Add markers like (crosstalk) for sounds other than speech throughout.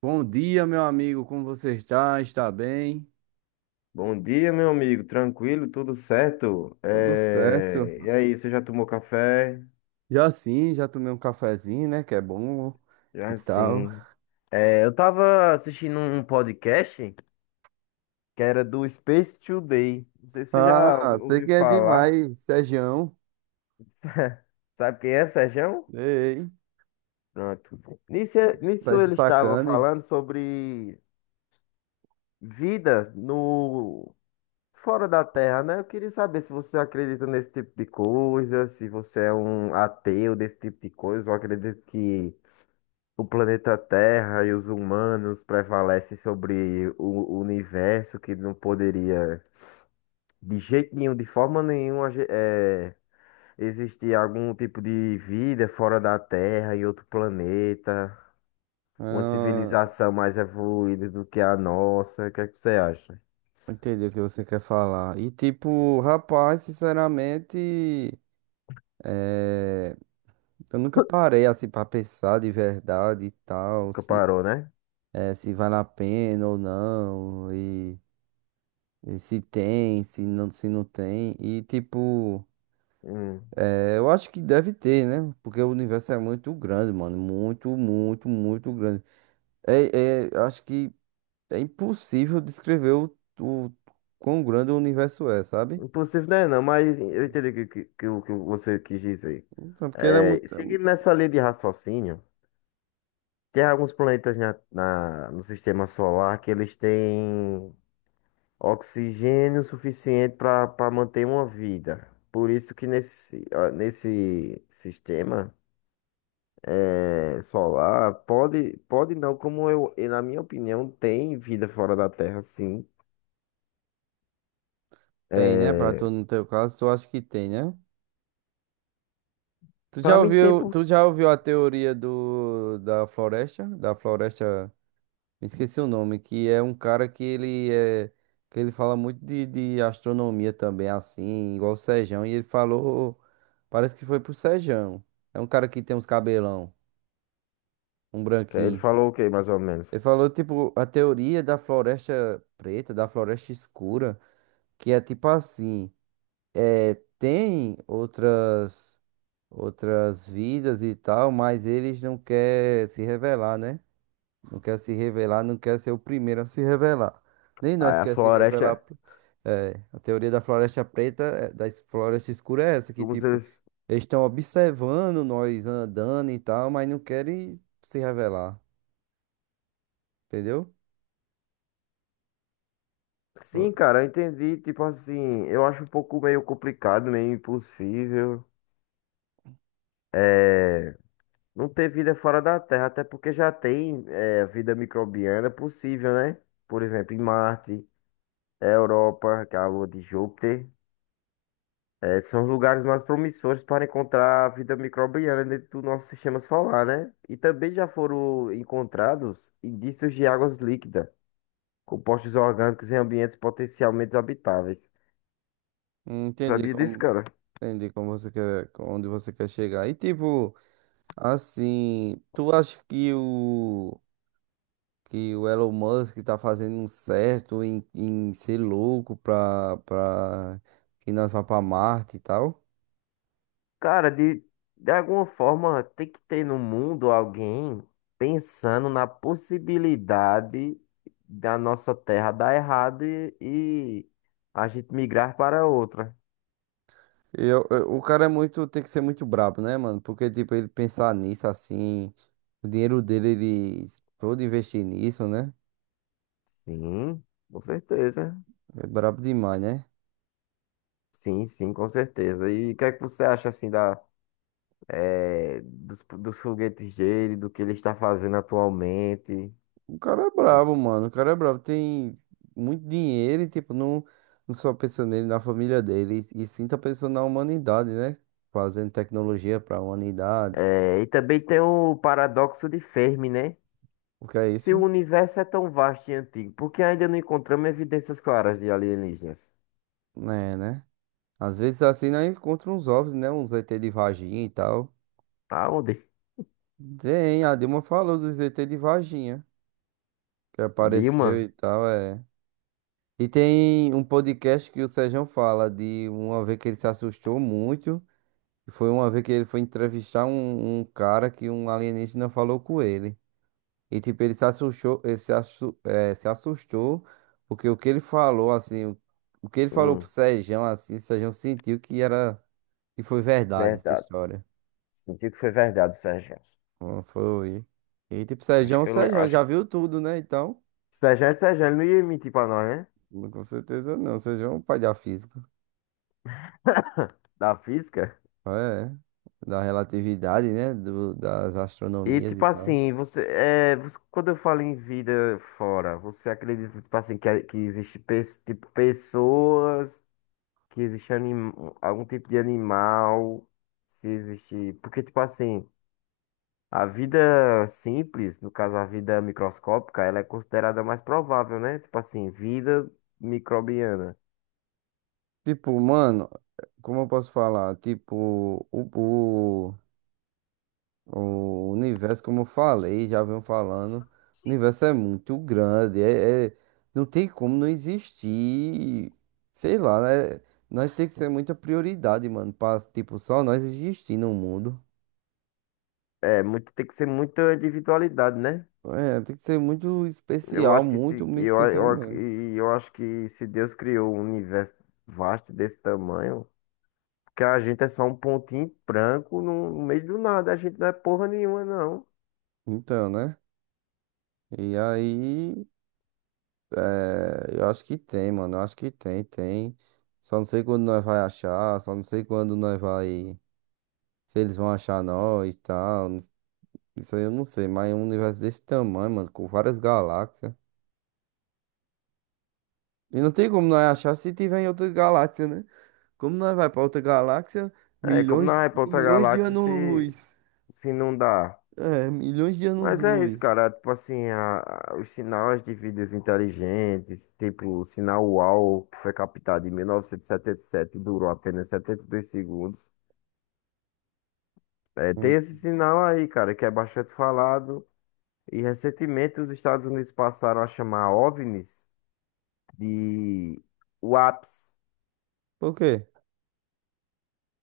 Bom dia, meu amigo. Como você está? Está bem? Bom dia, meu amigo. Tranquilo, tudo certo? Tudo certo. E aí, você já tomou café? Já sim, já tomei um cafezinho, né? Que é bom e Já tal. sim. Eu tava assistindo um podcast que era do Space Today. Não sei se você já Ah, sei ouviu que é falar. demais, Sergião. (laughs) Sabe quem é, Serjão? Ei, Pronto. Nisso, tá nisso de ele estava sacane. falando sobre vida no fora da Terra, né? Eu queria saber se você acredita nesse tipo de coisa, se você é um ateu desse tipo de coisa, ou acredita que o planeta Terra e os humanos prevalecem sobre o universo que não poderia, de jeito nenhum, de forma nenhuma, existir algum tipo de vida fora da Terra, em outro planeta, uma Ah, civilização mais evoluída do que a nossa. O que é que você acha? entendi o que você quer falar. E tipo, rapaz, sinceramente, é, eu nunca parei assim pra pensar de verdade e tal, Nunca se, parou, né? é, se vale a pena ou não. E se tem, se não, se não tem. E tipo, Hum. Eu acho que deve ter, né? Porque o universo é muito grande, mano. Muito, muito, muito grande. Acho que é impossível descrever o quão grande o universo é, sabe? Impossível, né? Não, mas eu entendi o o que você quis dizer. Então, porque ele é muito. é Seguindo nessa linha de raciocínio. Tem alguns planetas no sistema solar que eles têm oxigênio suficiente para manter uma vida. Por isso que nesse, ah, nesse sistema solar pode não, como eu, e na minha opinião, tem vida fora da Terra, sim. Tem, né? Pra É, tu, no teu caso, tu acha que tem, né? Tu já para mim tem ouviu, tu porque. já ouviu a teoria do, da floresta? Da floresta. Me esqueci o nome, que é um cara que ele é, que ele fala muito de astronomia também, assim, igual o Sejão, e ele falou, parece que foi pro Sejão. É um cara que tem uns cabelão, um Ele branquinho. falou o quê, mais ou menos? Ele falou, tipo, a teoria da floresta preta, da floresta escura, que é tipo assim, é, tem outras, outras vidas e tal, mas eles não querem se revelar, né? Não quer se revelar, não quer ser o primeiro a se revelar. Nem Aí nós a quer se revelar. floresta, É, a teoria da floresta preta, é, da floresta escura é essa, que como se tipo, eles. eles estão observando nós andando e tal, mas não querem se revelar, entendeu? Sim, Eu- cara, eu entendi. Tipo assim, eu acho um pouco meio complicado, meio impossível. É, não ter vida fora da Terra, até porque já tem é, vida microbiana possível, né? Por exemplo, em Marte, é, Europa, que é a lua de Júpiter, é, são os lugares mais promissores para encontrar vida microbiana dentro do nosso sistema solar, né? E também já foram encontrados indícios de águas líquidas, compostos orgânicos em ambientes potencialmente habitáveis. Entendi Sabia disso, como, cara? entendi como você quer, onde você quer chegar. E tipo, assim, tu acha que o Elon Musk tá fazendo um certo em, em ser louco pra, pra que nós vá pra Marte e tal. Cara, de alguma forma tem que ter no mundo alguém pensando na possibilidade da nossa terra dar errado e a gente migrar para outra. O cara é muito, tem que ser muito brabo, né, mano? Porque, tipo, ele pensar nisso assim, o dinheiro dele, ele todo investir nisso, né? Sim, com certeza. É brabo demais, né? Sim, sim, com certeza. E o que é que você acha assim da, dos foguetes dele, do que ele está fazendo atualmente? O cara é brabo, mano. O cara é brabo. Tem muito dinheiro e, tipo, não, não só pensa nele, na família dele, e sim tá pensando na humanidade, né? Fazendo tecnologia pra humanidade. E também tem o paradoxo de Fermi, né? O que é Se o isso? universo é tão vasto e antigo, por que ainda não encontramos evidências claras de alienígenas? É, né? Às vezes assim nós encontramos uns ovos, né? Uns ET de vaginha e tal. Tá onde? Tem, a Dilma falou dos ET de vaginha, que apareceu Dilma? e tal, é. E tem um podcast que o Sérgio fala de uma vez que ele se assustou muito. Foi uma vez que ele foi entrevistar um cara que um alienígena falou com ele. E tipo, ele se assustou, ele se, assu- é, se assustou, porque o que ele falou, assim, o que ele falou pro Hum, Sérgio, assim, o Sérgio sentiu que era, que foi verdade essa verdade. história. Senti que foi verdade, Sérgio. Bom, foi. E tipo, Sérgio, Sérgio Acho já que. viu tudo, né? Então, Sérgio é Sérgio, ele não ia mentir pra nós, né? com certeza não. Sérgio é um pai da física. Da física. É. Da relatividade, né? Do, das E astronomias tipo e tal. assim, quando eu falo em vida fora, você acredita tipo assim que existe tipo pessoas, que existe algum tipo de animal, se existe, porque tipo assim, a vida simples, no caso a vida microscópica, ela é considerada mais provável, né? Tipo assim, vida microbiana. Tipo, mano, como eu posso falar? Tipo, o, o, o universo, como eu falei, já venho falando, o universo é muito grande. Não tem como não existir. Sei lá, né? Nós tem que ser muita prioridade, mano, pra, tipo, só nós existir no mundo. É, muito, tem que ser muita individualidade, né? É, tem que ser muito Eu especial, acho que muito, se, muito especial mesmo. Eu acho que se Deus criou um universo vasto desse tamanho, que a gente é só um pontinho branco no meio do nada, a gente não é porra nenhuma, não. Então, né? E aí, eu acho que tem, mano. Eu acho que tem, tem. Só não sei quando nós vai achar, só não sei quando nós vai. Se eles vão achar nós e tal. Isso aí eu não sei, mas é um universo desse tamanho, mano, com várias galáxias. E não tem como nós achar se tiver em outra galáxia, né? Como nós vai pra outra galáxia, É, como milhões, na outra milhões de galáxia se, anos-luz. se não dá. É, milhões de Mas é isso, anos-luz. cara. Tipo assim, os sinais de vidas inteligentes, tipo o sinal UAU, que foi captado em 1977 e 77 e durou apenas 72 segundos. É, tem esse Hum. sinal aí, cara, que é bastante falado. E recentemente os Estados Unidos passaram a chamar OVNIs de UAPs, Por quê?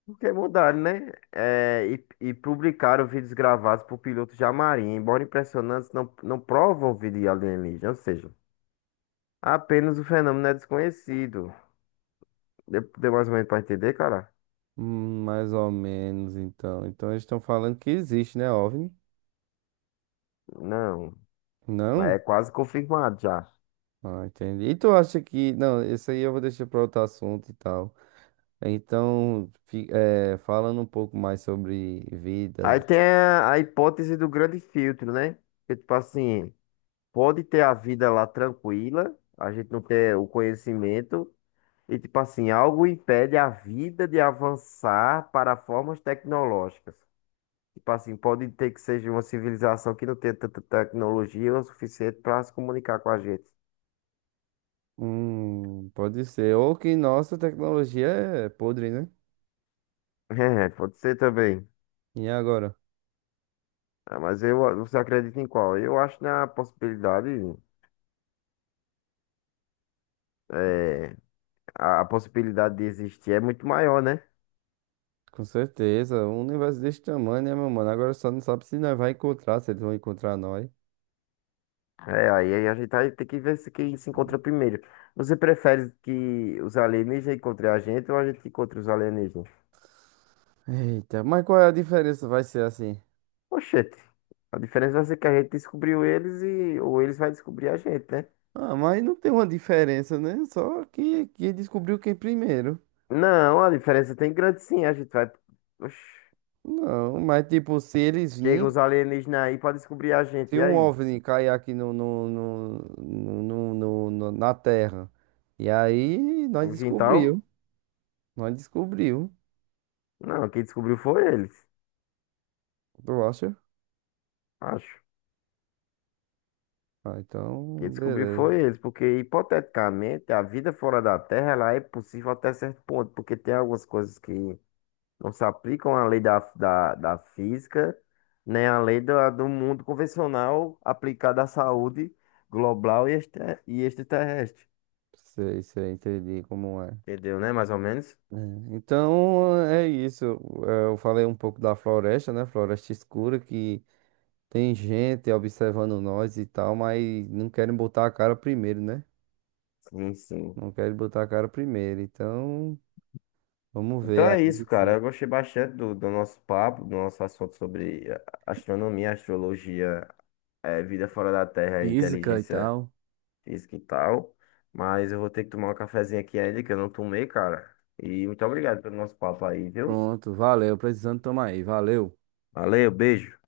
porque mudaram, né? E publicaram vídeos gravados por pilotos de marinha, embora impressionantes, não, não provam vídeo alienígena, ou seja. Apenas o fenômeno é desconhecido. Deu mais ou menos pra entender, cara? Mais ou menos, então. Então eles estão falando que existe, né, OVNI? Não, mas é Não? quase confirmado já. Ah, entendi. E tu acha que... Não, isso aí eu vou deixar para outro assunto e tal. Então, falando um pouco mais sobre Aí vidas. tem a hipótese do grande filtro, né? Que tipo assim, pode ter a vida lá tranquila, a gente não ter o conhecimento, e tipo assim, algo impede a vida de avançar para formas tecnológicas. Tipo assim, pode ter que seja uma civilização que não tenha tanta tecnologia o suficiente para se comunicar com a gente. Pode ser. Ou que nossa tecnologia é podre, né? (laughs) É, pode ser também. E agora? Ah, mas eu, você acredita em qual? Eu acho na possibilidade, é, a possibilidade de existir é muito maior, né? Com certeza. Um universo desse tamanho, né, meu mano? Agora só não sabe se nós vai encontrar, se eles vão encontrar nós. É, aí a gente vai ter que ver se quem se encontra primeiro. Você prefere que os alienígenas encontrem a gente ou a gente encontre os alienígenas? Eita, mas qual é a diferença? Vai ser assim. Oxente, a diferença vai ser que a gente descobriu eles e ou eles vai descobrir a gente, né? Ah, mas não tem uma diferença, né? Só que descobriu quem primeiro. Não, a diferença tem grande sim, a gente vai. Oxi, Não, mas tipo, se eles chega virem, os alienígenas aí pra descobrir a gente, se e um aí? OVNI cair aqui na Terra, e aí No quintal? Nós descobriu, Não, quem descobriu foi eles, tu acha? acho. Ah, Quem então, descobriu beleza. foi eles, porque hipoteticamente a vida fora da Terra ela é possível até certo ponto, porque tem algumas coisas que não se aplicam à lei da física, nem à lei da, do mundo convencional aplicada à saúde global e extraterrestre. Sei, sei, entendi como é. Entendeu, né? Mais ou menos? É, então, é isso. É, eu falei um pouco da floresta, né? Floresta escura que tem gente observando nós e tal, mas não querem botar a cara primeiro, né? Sim, sim. Não querem botar a cara primeiro. Então, vamos Então ver é aí isso, cara. se. Eu gostei bastante do, do nosso papo, do nosso assunto sobre astronomia, astrologia, vida fora da Terra, Física e inteligência. tal. Física e tal. Mas eu vou ter que tomar um cafezinho aqui ainda, que eu não tomei, cara. E muito obrigado pelo nosso papo aí, viu? Pronto, valeu. Precisando tomar aí, valeu. Valeu, beijo.